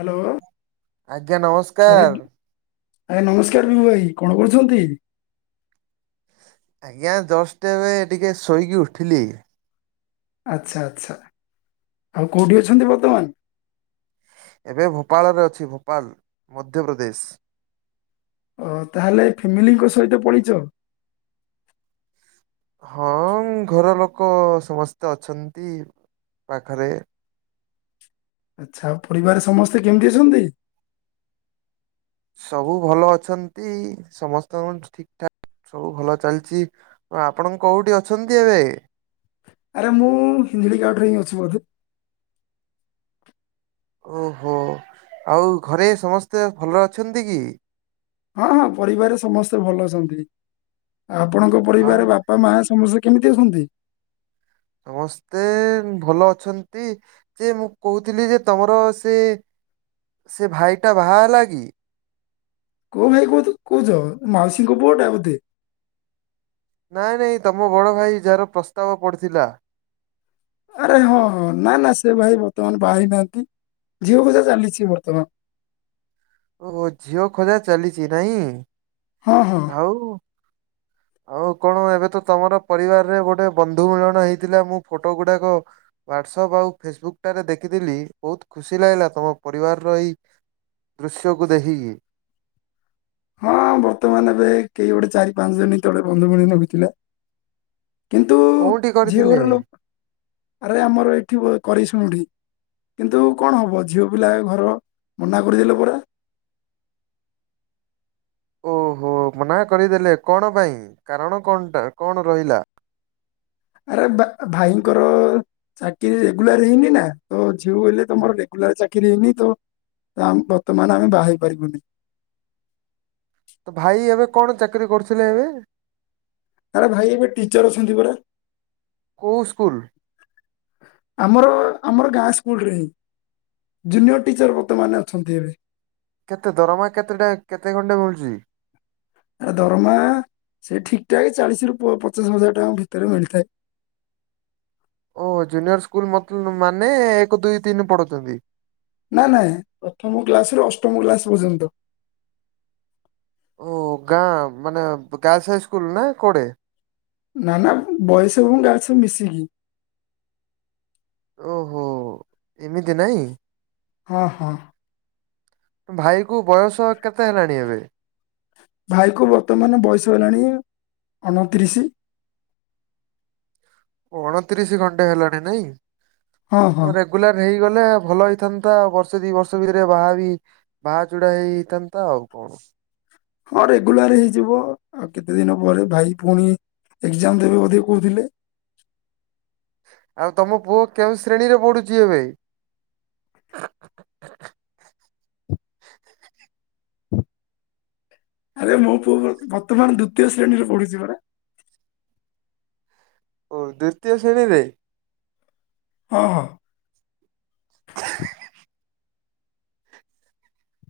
Hello. ଆଜ୍ଞା ନମସ୍କାର। ଆଜ୍ଞା ନମସ୍କାର ବିଭୁଭାଇ କଣ କରୁଛନ୍ତି? ଆଜ୍ଞା ଜଷ୍ଟ ଏବେ ଟିକେ ଶୋଇକି ଉଠିଲି। ଆଚ୍ଛା ଆଚ୍ଛା ଆଉ କୋଉଠି ଅଛନ୍ତି ବର୍ତ୍ତମାନ? ଏବେ ଭୋପାଳରେ ଅଛି ଭୋପାଲ ମଧ୍ୟପ୍ରଦେଶ। ହଁ ତାହେଲେ ଫ୍ୟାମିଲିଙ୍କ ସହିତ ପଳେଇଚ? ହଁ ଘର ଲୋକ ସମସ୍ତେ ଅଛନ୍ତି ପାଖରେ। ଆଚ୍ଛା ଆଉ ପରିବାରେ ସମସ୍ତେ କେମିତି ଅଛନ୍ତି? ସବୁ ଭଲ ଅଛନ୍ତି ସମସ୍ତଙ୍କ ଠିକ ଠାକ୍ ସବୁ ଭଲ ଚାଲଚି ଆଉ ଆପଣ କୋଉଠି ଅଛନ୍ତି ଏବେ? ଆରେ ମୁଁ [unintelligible] ଗାର୍ଡରେ ହିଁ ଅଛି ବନ୍ଧୁ। ଓହୋ ଆଉ ଘରେ ସମସ୍ତେ ଭଲରେ ଅଛନ୍ତି କି? ହଁ ହଁ ପରିବାରରେ ସମସ୍ତେ ଭଲ ଅଛନ୍ତି ଆଉ ଆପଣଙ୍କ ଆଉ ପରିବାରରେ ବା ପା ମାଆ ସମସ୍ତେ କେମିତି ଅଛନ୍ତି? ସମସ୍ତେ ଭଲ ଅଛନ୍ତି ଯେ ମୁଁ କକହୁଥିଲି ଯେ ତମର ସେ ସେ ଭାଇଟା ବାହା ହେଲାକି? କୋଉ ଭାଇ କୁହତ କୋହୁଚ ମାଉସୀଙ୍କ ପୁଅଟା ବୋଧେ? ନାଇଁ ନାଇଁ ତମ ବଡ ଭାଇ ଯାହାର ପ୍ରସ୍ତାବ ପଡିଥିଲା। ଆରେ ହଁ ହଁ ନା ନା ସେ ଭାଇ ବର୍ତ୍ତମାନ ବାହା ହେଇ ନାହାନ୍ତି ଝିଅ ଖୋଜା ଚାଲିଛି ବର୍ତ୍ତମାନ। ଓହୋ ଝିଅ ଖୋଜା ଚାଲିଚି ନାଇଁ? ହଁ ହଁ। ହୋଉ ଆଉ କଣ ଏବେ ତ ତମର ପରିବାରରେ ଗୋଟେ ବନ୍ଧୁ ମିଳନ ହେଇଥିଲା ମୁଁ ଫଟୋ ଗୁଡାକ ହ୍ୱାଟସଆପ୍ ଆଉ ଫେସବୁକଟାରେ ଦେଖିଥିଲି ବୋହୁତ ଖୁସି ଲାଗିଲା ତମ ପରିବାରର ଏହି ଦୃଶ୍ୟକୁ ଦେଖିକି। ହଁ ବର୍ତ୍ତମାନ ଏବେ କେହି ଗୋଟେ ଚାରି ପାଞ୍ଚ ଦିନି ତଳେ ବନ୍ଧୁ ମିଳନ ହୋଇଥିଲା। କିନ୍ତୁ କୋଉଠି ଝିଅ କରିଥିଲେ? ଘର ଲୋ ଆରେ ଆମର ଏଇଠି ବୋ କରି ଶୁଣୁଠି କିନ୍ତୁ କଣ ହବ ଝିଅ ପିଲା ଘର ମନା କରିଦେଲେ ପରା। ଓହୋ ମନା କରିଦେଲେ କଣ ପାଇଁ କାରଣ କଣଟା କଣ ରହିଲା? ଆରେ ବା ଭାଇଙ୍କର ଚାକିରି ରେଗୁଲାର ହେଇନି ନା ତ ଝିଅ କହିଲେ ହୁଁ। ତମର ରେ ଗୁଲାର ଚାକିରି ହେଇନି ତ ତ ଆମ୍ ବର୍ତ୍ତମାନ ଆମେ ବାହା ହେଇ ପାରିବୁନି। ତ ଭାଇ ଏବେ କଣ ଚାକିରି କରୁଥୁଲେ ଏବେ? ଆରେ ଭାଇ ଏବେ ଟିଚର୍ ଅଛନ୍ତି ପରା। କୋଉ ସ୍କୁଲ? ଆମର ଆମର ଗାଁ ସ୍କୁଲରେ ହିଁ ଜୁନିୟର ଟିଚର ବର୍ତ୍ତମାନେ ଅଛନ୍ତି ଏବେ। କେତେ ଦରମା କେତେଟା କେତେ ଖଣ୍ଡେ ମିଳୁଚି? ଆ ଦରମା ସେ ଠିକଠାକେ ଚାଳିଶିରୁ ପ ପଚାଶ ହଜାର ଟଙ୍କା ଭିତରେ ମିଳିଥାଏ। ଓ ଜୁନିୟର ସ୍କୁଲ୍ ମତ୍ ମାନେ ଏକ, ଦୁଇ, ତିନି ପଢୁଚନ୍ତି। ନା ନାଇଁ ପ୍ରଥମ କ୍ଲାସରୁ ଅଷ୍ଟମ କ୍ଲାସ ପର୍ଯ୍ୟନ୍ତ। ଓ ଗାଁ ମାନେ ଗାର୍ଲସ୍ ହାଇ ସ୍କୁଲ ନା କୁଆଡେ? ନା ନା ବଏଜ୍ ଏବଂ ଗାଲସ୍ ମିଶିକି। ଓହୋ ଏମିତି ନାଇଁ। ହଁ ହଁ। ଭାଇ କୁ ବୟସ କେତେ ହେଲାଣି ଏବେ। ଭାଇ କ ବର୍ତ୍ତମାନ ବୟସ ହେଲାଣି ଅଣତିରିଶି। ଅଣତିରିଶ ଖଣ୍ଟେ ହେଲାଣି ନାଇଁ, ହଁ ହଁ ଘରେ ଗୁଲାର ହେଇଗଲେ ଭଲ ହେଇଥାନ୍ତା ବର୍ଷେ ଦି ବର୍ଷ ଭିତରେ ବାହା ବି ବାହା ଚୁଡା ହେଇ ହେଇଇଥାନ୍ତା ଆଉ କଣ। ହଁ ରେଗୁଲାର ହେଇଯିବ ଆଉ କେତେ ଦିନ ପରେ ଭାଇ ପୁଣି ଏକ୍ଜାମ ଦେବେ ବୋଧେ କହୁଥିଲେ। ଆଉ ତମ ପୁଅ କେଉଁ ଶ୍ରେଣୀରେ ପଢୁଛି ଏବେ। ଆରେ ମୁଁ ପୁଅ ବର୍ତ୍ତମାନ ଦ୍ୱିତୀୟ ଶ୍ରେଣୀରେ ପଢୁଛି ପରା। ଓ ଦ୍ଵିତୀୟ ଶ୍ରେଣୀରେ। ହଁ ହଁ।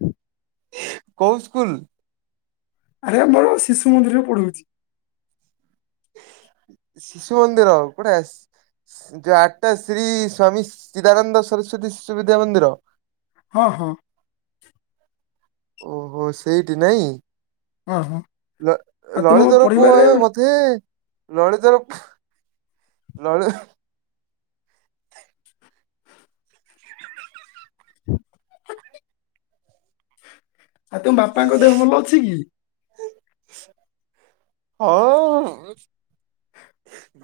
ହୁଁ କୋଉ ସ୍କୁଲ। ଆରେ ଆମର ପା ଶିଶୁ ମନ୍ଦିର ପଢଉଛି ଶିଶୁମନ୍ଦିର ବଢ଼ିଆସ - ଯୋଉ ଆଠଟା ଶ୍ରୀ ସ୍ଵାମୀ ଚିଦାନନ୍ଦ ସରସ୍ଵତୀ ଶିଶୁ ବିଦ୍ୟା ମନ୍ଦିର। ହଁ ହଁ। ଓହୋ ସେଇଠି ନାଇଁ ହଁ ହଁ ଲ ଆଉ ତୁମ ଲଳିତର ପୁଅ ପରିବାରରେ ଏବେ ବ ତେ ଲଳିତର ପୁ ଲଳିତ [inaudible] ଆଉ ତମ ବାପାଙ୍କ ଦେହ ଭଲ ଅଛି କି। ହଁ।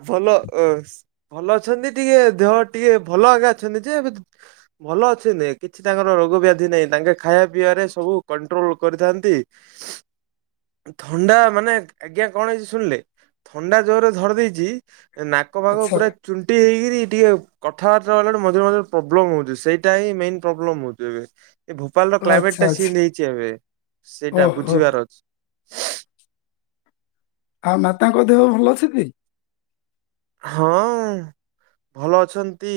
ଭଲ ଅ ଭଲ ଅଛନ୍ତି ଟିକେ ଦେହ ଟିକେ ଭଲ ଆଜ୍ଞା ଅଛନ୍ତି ଯେ ଭଲ ଅଛିନ୍ତି କିଛି ତାଙ୍କର ରୋଗ ବ୍ୟାଧି ନାହିଁ ତାଙ୍କେ ଖାଇବା ପିଇବାରେ ସବୁ କଣ୍ଟ୍ରୋଲ କରିଥାନ୍ତି। ଥଣ୍ଡା ମାନେ ଆଜ୍ଞା କଣ ହେଇଛି ଶୁଣିଲେ ଥଣ୍ଡା ଜୋର ଧରି ଦେଇଛି ନାକ ଫାଗ ଆଚ୍ଛା ପୁରା ଚୁଣ୍ଟି ହେଇକିରି ଟିକେ କଥାବାର୍ତ୍ତା ହେଲାବେଳକୁ ମଝିରେ ମଝିରେ ପ୍ରୋବ୍ଲେମ ହଉଛି ସେଇଟା ହିଁ ମେନ୍ ପ୍ରୋବ୍ଲେମ ହଉଛି ଏବେ। ଏ ଭୋପାଳର ଓ ଆଚ୍ଛା କ୍ଲାଇମେଟଟା ସେ ଆଚ୍ଛା ନେଇଛି ଏବେ ସେଇଟା ଓହୋ ବୁଝିବାର ଅଛି। ଆଉ ମାତାଙ୍କ ଦେହ ଭଲ ଅଛି ଟି। ହଁ। ଭଲ ଅଛନ୍ତି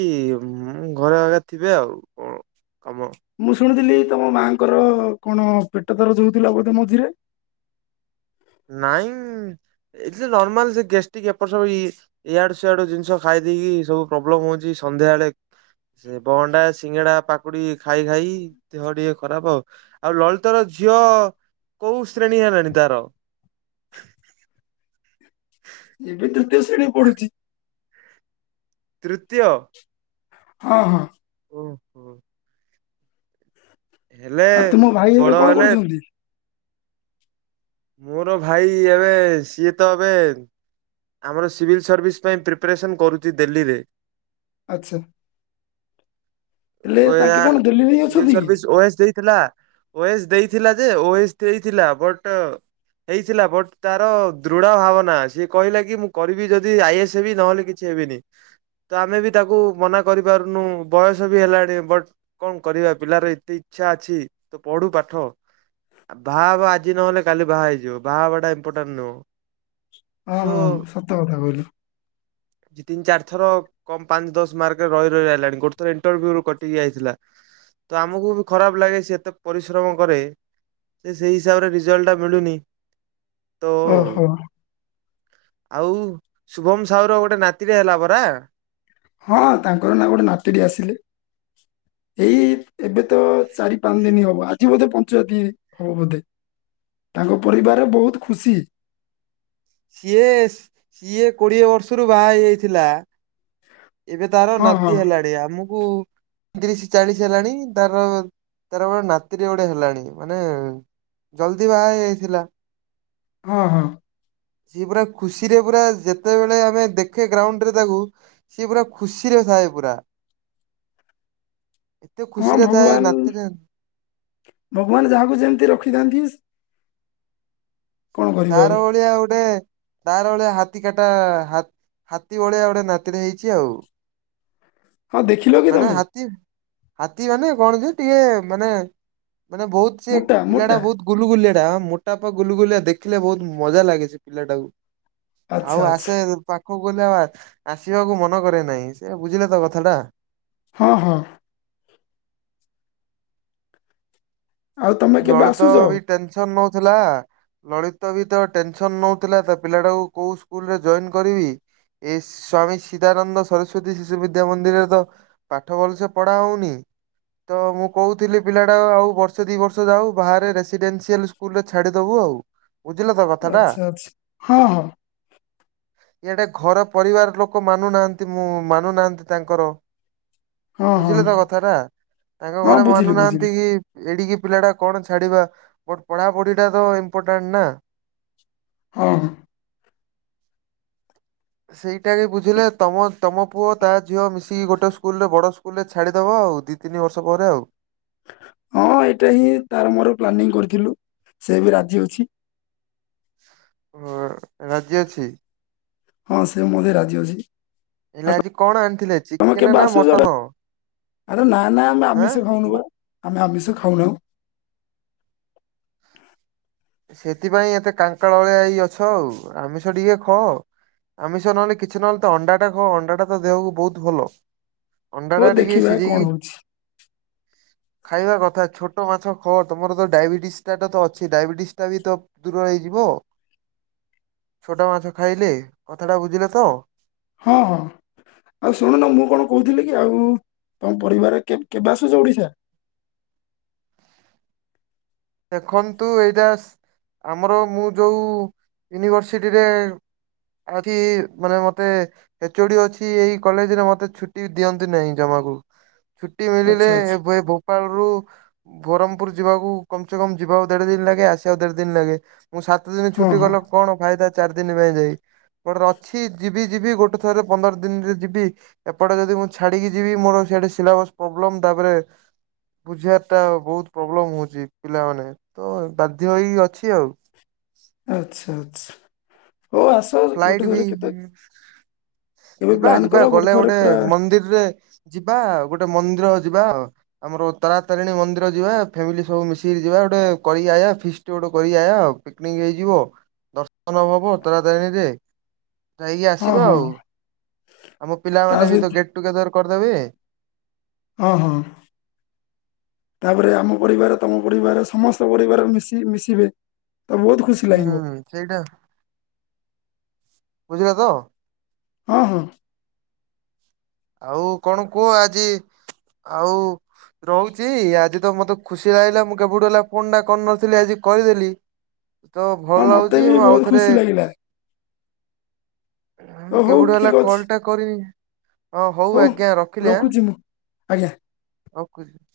ଘରେ ଆଗେ ଥିବେ ଆଉ କଣ କାମ। ମୁଁ ଶୁଣୁଥିଲି ତମ ମାଙ୍କର କଣ ପେଟ ଦରଜ ହଉଥିଲା ବୋଧେ ମଝିରେ? ନାଇଁ ଏଯେ ନର୍ମାଲ ସେ ଗେଷ୍ଟିକ୍ ଏପଟ ସବୁ ଇଏ ଇଆଡୁ ସିଆଡୁ ଜିନିଷ ଖାଇ ଦେଇକି ସବୁ ପ୍ରୋବ୍ଲେମ ହଉଛି ସନ୍ଧ୍ୟା ବେଳେ ସେ ବହଣ୍ଡା ସିଙ୍ଗଡା ପାକୁଡି ଖାଇ ଖାଇ ଦେହ ଟିକେ ଖରାପ ଆଉ। ଆଉ ଲଳିତର ଝିଅ କୋଉ ଶ୍ରେଣୀ ହେଲାଣି ତାର? [inaudible] [inaudible] ଏ ତୃତୀୟ ଶ୍ରେଣୀରେ ପଢୁଛି। ତୃତୀୟ। ହଁ, ହଁ। ଓହୋ। ହେଲେ ଆଉ ତୁମ ଭାଇ ବଡ ଏବେ କଣ ହେଲେ କରୁଛନ୍ତି? ମୋର ଭାଇ ଏବେ ସିଏ ତ ଏବେ ଆମର ସିଭିଲ୍ ସର୍ଭିସ ପାଇଁ ପ୍ରିପାରେସନ୍ କରୁଛି ଦେଲ୍ଲୀରେ। ଆଚ୍ଛା ହେଲେ ତାଙ୍କେ କଣ ଦିଲ୍ଲୀରେ ହିଁ ଅଛନ୍ତି କି? ଓ ଏ ଏସ ଦେଇ ଥିଲା ଓ ଏ ଏସ୍ ଦେଇଥିଲା ଯେ ଓ ଏ ଏସ୍ ଦେଇଥିଲା ବଟ୍ ହେଇଥିଲା ବଟ୍ ତାର ଦୃଢ ଭାବନା ସିଏ କହିଲା କି ମୁଁ କରିବି ଯଦି ଆଇ ଏ ଏସ୍ ହେବି ନହେଲେ କି କିଛି ହେବିନି। ତ ଆମେ ବି ତାକୁ ମନା କରିପାରୁନୁ ବୟସ ସ ବି ହେଲାଣି ବଟ୍ କଣ କରିବା, ପିଲାର ଏତେ ଇଚ୍ଛା ଅଛି ତ ପଢୁ ପାଠ। ଆ ବାହା ହେବ ଆଜି ନହେଲେ କାଲି ବାହା ହେଇଯିବ, ବାହା ହେବାଟା ଇମ୍ପୋଟାଣ୍ଟ ନୁହଁ। ହଁ, ହଁ, ସୋ ହଁ, ସତ କଥା କହିଲୁ। ଦି ତିନି ଚାରିଥର କମ୍ ପାଞ୍ଚ ଦଶ ମାର୍କରେ ରହି ରହି ଆଇଲାଣି ଗୋଟେ ଥ ଥରେ ଇଣ୍ଟରଭ୍ୟୁରୁ କଟିିକି ଆଇଥିଲା, ତ ଆମକୁ ବି ଖରାପ ଲାଗେ ସେ ଏତେ ପରିଶ୍ରମ କରେ ସେ ସେଇ ହିସାବରେ ରିଜଲ୍ଟଟା ମିଳୁନି, ତ ଉ ଓହୋ ଆଉ ଶୁଭମ୍ ସାହୁର ଗୋଟେ ନାତିଟେ ହେଲା ପରା? ହଁ ତାଙ୍କର ନାଁ ଗୋଟେ ନାତିଟେ ଆସିଲେ, ଏଇ ଏବେ ତ ଚାରି ପାଞ୍ଚ ଦିନ ହବ, ଆଜି ବୋଧେ ପଞ୍ଚୁଆତି ହବ ବୋଧେ ତାଙ୍କ ପରିବାରରେ ବହୁତ ଖୁସି। ସିଏସ୍ ସିଏ କୋଡିଏ ବର୍ଷରୁ ବାହା ହେଇଯାଇଥିଲା। ଏବେ ତାର ହଁ ହଁ ନାତି ହେଲାଣି, ଆମକୁ ତିରିଶି ଚାଳିଶି ହେଲାଣି ତାର ତାର ନାତିଟିଏ ଗୋଟେ ହେଲାଣି ମାନେ ଜଲଦି ବାହା ହେଇଯାଇଥିଲା। ହଁ, ହଁ। ସିଏ ପୁରା ଖୁସିରେ ପୁରା ଯେତେବେଳେ ଆମେ ଦେଖେ ଗ୍ରାଉଣ୍ଡରେ ତାକୁ ସିଏ ପୁରା ଖୁସିରେ ଥାଏ ପୁରା। ଏତେ ହଁ, ଖୁସିରେ ଥାଏ ଭଗବାନ, ନାତିରେ ଭଗବାନ ଯାହାକୁ ଯେମିତି ରଖିଥାନ୍ତି। କଣ କରିବ ଆଉ ତାର ଭଳିଆ ଗୋଟେ ତାର ଭଳିଆ ହାତୀ କାଟା ହା-ହାତୀ ଭଳିଆ ଗୋଟେ ନାତିଟେ ହେଇଛି ଆଉ। ହଁ ଦେଖି ମାନେ ହାତୀ, ହାତୀ ମାନେ କଣ ଯେ ଟିକେ ମାନେ ମାନେ ବହୁତ ସେ ମୋଟା ପିଲାଟା ମୋଟା ବହୁତ ଗୁଲୁଗୁଲିଆଟା, ହଁ ମୋଟା ପା ଗୁଲୁଗୁଲିଆ ଦେଖିଲେ ବହୁତ ମଜା ଲାଗେ ସେ ପିଲାଟାକୁ। ଆଚ୍ଛା ଆଉ ଆଚ୍ଛା ଆସେ ପାଖକୁ ଗଲେ ଆଉ ଆ-ଆସିବାକୁ ମନ କରେନାହିଁ। ସେୟା ବୁଝିଲେ ତ କଥାଟା? ହଁ, ହଁ। ଆଉ ତମେ କେବେ ଗଣିତ ଆସୁଛ ବି ଟେନସନ ନଉଥିଲା ଲଳିତ ବି ତ ଟେନସନ ନଉଥିଲା, ତା ପିଲାଟାକୁ କୋଉ ସ୍କୁଲରେ ଜଇନ୍ କରିବି? ଏଇ ସ୍ଵାମୀ ସିଦାନନ୍ଦ ସରସ୍ଵତୀ ଶିଶୁ ବିଦ୍ୟା ମନ୍ଦିରରେ ତ ପାଠ ଭଲସେ ପଢା ହଉନି, ତ ମୁଁ କହୁଥିଲି ପିଲାଟା ଆଉ ବର୍ଷେ ଦି ବର୍ଷ ର୍ଷ ଯାଉ, ବାହାରେ ରେସିଡେନ୍ସିଆଲ୍ ସ୍କୁଲରେ ଛାଡିଦବୁ ଆଉ। ବୁଝିଲ ତ କଥାଟା। ଆଚ୍ଛା, ଆଚ୍ଛା। ହଁ, ହଁ। ଇଆଡେ ଘର ପରିବାର ଲୋକ ମାନୁନାହାଁନ୍ତି ମୁଁ, ମାନୁନାହାଁନ୍ତି ତାଙ୍କର। ହଁ ହଁ ବୁଝିଲେ ତ କଥାଟା? ତାଙ୍କ ହଁ ଘରେ ବୁଝିଲି ବୁଝିଲି ମାନୁନାହାଁନ୍ତି କି ଏଡିକି ଡିକି ପିଲାଟା କଣ ଛାଡିବା, ବଟ ପଢାପଢିଟା ତ ଇମ୍ପୋର୍ଟାଣ୍ଟ ନା? ହଁ, ହଁ। ସେଇଟା କି ବୁଝିଲେ ତମ ତମ ପୁଅ ତା ଝିଅ ମିଶିକି ଗୋଟେ ସ୍କୁଲରେ ବଡ ସ୍କୁଲରେ ଛାଡ଼ିଦବ ଆଉ, ଦି ତିନି ବର୍ଷ ପରେ ଆଉ। ହଁ, ଏଇଟା ହିଁ ତାର ମୋର ପ୍ଲାନିଂ କରିଥିଲୁ, ସେ ବି ରାଜି ଅଛି। ହଁ, ରାଜି ଅଛି? ହଁ, ସେ ମୋ ଦେଇ ରାଜି ଅଛି। ହେଲେ ଆଉ ଆଜି କଣ ଆଣିଥିଲେ, ତମେ ଚିକେନ କେବେ ନା ଆସୁଛ ମଟନ? ଆରେ ନା ନା, ଆମେ ଆଁ ଆମିଷ ଖାଉନୁ ମୁଁ ବା, ଆମେ ଆମିଷ ଖାଉନାହୁଁ। ସେଥିପାଇଁ ଏତେ କାଙ୍କାଳ ଅଳିଆ ହେଇ ଅଛ ଆଉ, ଆମିଷ ଟିକେ ଖଅ। ଆମିଷ ନହେଲେ କିଛି ନହେଲେ ତ ଅଣ୍ଡାଟା ଖାଅ, ଅଣ୍ଡାଟା ତ ଦେହକୁ ବହୁତ ଭଲ। ହଉ ଅଣ୍ଡାଟା ଟିକେ ଦେଖିବା କଣ ସିଝେଇକି ହଉଛି ଖାଇବା କଥା। ଛୋଟ ମାଛ ଖଅ, ତମର ତ ଡାଇବେଟିସଟା ତ ଅଛି। ଡାଇବେଟିସ୍ ସେଟା ବି ତ ଦୂର ହେଇଯିବ ଛୋଟ ମାଛ ଖାଇଲେ, କଥାଟା ବୁଝିଲେ ତ? ହଁ, ହଁ। ଆଉ ଶୁଣୁନ ମୁଁ କଣ କହୁଥିଲି କି ଆଉ ତମ ପରିବାର କେବ-କେବେ ଆସୁଛ ଓଡିଶା? ଦେଖନ୍ତୁ, ଏଇଟା ଆମର ମୁଁ ଯୋଉ ୟୁନିଭର୍ସିଟିରେ ଆଠି ମାନେ ମତେ ଏଚୋଡ଼ି ଅଛି ଏଇ କଲେଜରେ ମତେ ଛୁଟି ଦିଅନ୍ତି ନାହିଁ ଜମାରୁ। ଛୁଟି ମିଳିଲେ ଆଚ୍ଛା ଆଚ୍ଛା ଏବେ ଗୋପାଳରୁ ବରମପୁରୁ ଯିବାକୁ କମ୍ ସେ କମ୍ ଯିବା ଦେଢ଼ ଦିନ ଲାଗେ ଆସିବାକୁ ଦେଢ଼ ଦିନ ଲାଗେ ମୁଁ ସାତ ଦିନ ହଁ ଛୁଟି ହଁ କଲେ କଣ ଫାଇଦା ଚାରି ଦିନ ପାଇଁ ଯାଇ [unintelligible] ଅଛି ଯିବି ଯିବି ଗୋଟେ ଥର ପନ୍ଦର ଦିନରେ ଯିବି ଏପଟେ ଯଦି ମୁଁ ଛାଡିକି ଯିବି ମୋର ସିଆଡେ ସିଲାବସ୍ ପ୍ରୋବ୍ଲେମ ତାପରେ ବୁଝିବାରଟା ବହୁତ୍ ପ୍ରୋବ୍ଲେମ ହଉଚି ପିଲାମାନେତ ବାଧ୍ୟ ହେଇ ଅଛି ଆଉ। ଆଚ୍ଛା ଆଛା ହୋଉଆସ ଫ୍ଲାଇଟବି କେବେ ଯିବା ପ୍ଲାନ୍ କର ଯିବା ଗଲେ ଥରେ ଗୋଟେ ପୁରା ମନ୍ଦିରରେ ଯିବା ଗୋଟେ ମନ୍ଦିର ଯିବା। ଆମର ତାରାତାରିଣୀ ମନ୍ଦିର ଯିବା ଫ୍ୟାମିଲି ସବୁ ମିଶିକି ଯିବା ଗୋଟେ କରିକି ଆୟା ଫିଷ୍ଟି ଗୋଟେ କରିକି ଆୟା। ପିକନିକ୍ ହେଇଯିବ ଦର୍ଶନ ହବ ତାରାତାରିଣୀରେ। ଯାଇକି ହଁ ଆସିବା ହଁ ଆଉ ଆମ ତା ସହିତ ପିଲାମାନେବିତ ଗେଟ୍ ଟୁଗେଦର କରିଦେବେ। ହଁ ହଁ। ତାପରେ ଆମ ପରିବାର ତମ ପରିବାର ସମସ୍ତ ପରିବାର ମିଶି ମିଶିବେତ ବହୁତ୍ ଖୁସି ଲାଗିବ। ହୁଁ ସେଇଟା ବୁଝିଲତ। ହଁ ହଁ। ଆଉ କଣ କୁହ ଆଜି ଆଉ ରହୁଚି ଆଜିତ ମତେ ଖୁସି ଲାଗିଲା ମୁଁ କେବେଠୁ ହେଲା ଫୋନଟା କରିନଥିଲି ଆଜି କରିଦେଲି। ତ ହଁ ଭଲ ମତେ ଲାଗୁଚି ବି ମୁଁ ବହୁତ ଆଉଥରେ ଖୁସି ଲାଗିଲା ଓ ହଉ କେବେଠୁ ହେଲା ଠିକ ଅଛି କଲଟା କରିନି। ହଁ ହଉ ଆଜ୍ଞା ରଖିଲି ଆ ରଖୁଛି ମୁଁ ଆଜ୍ଞା ରଖୁଛି।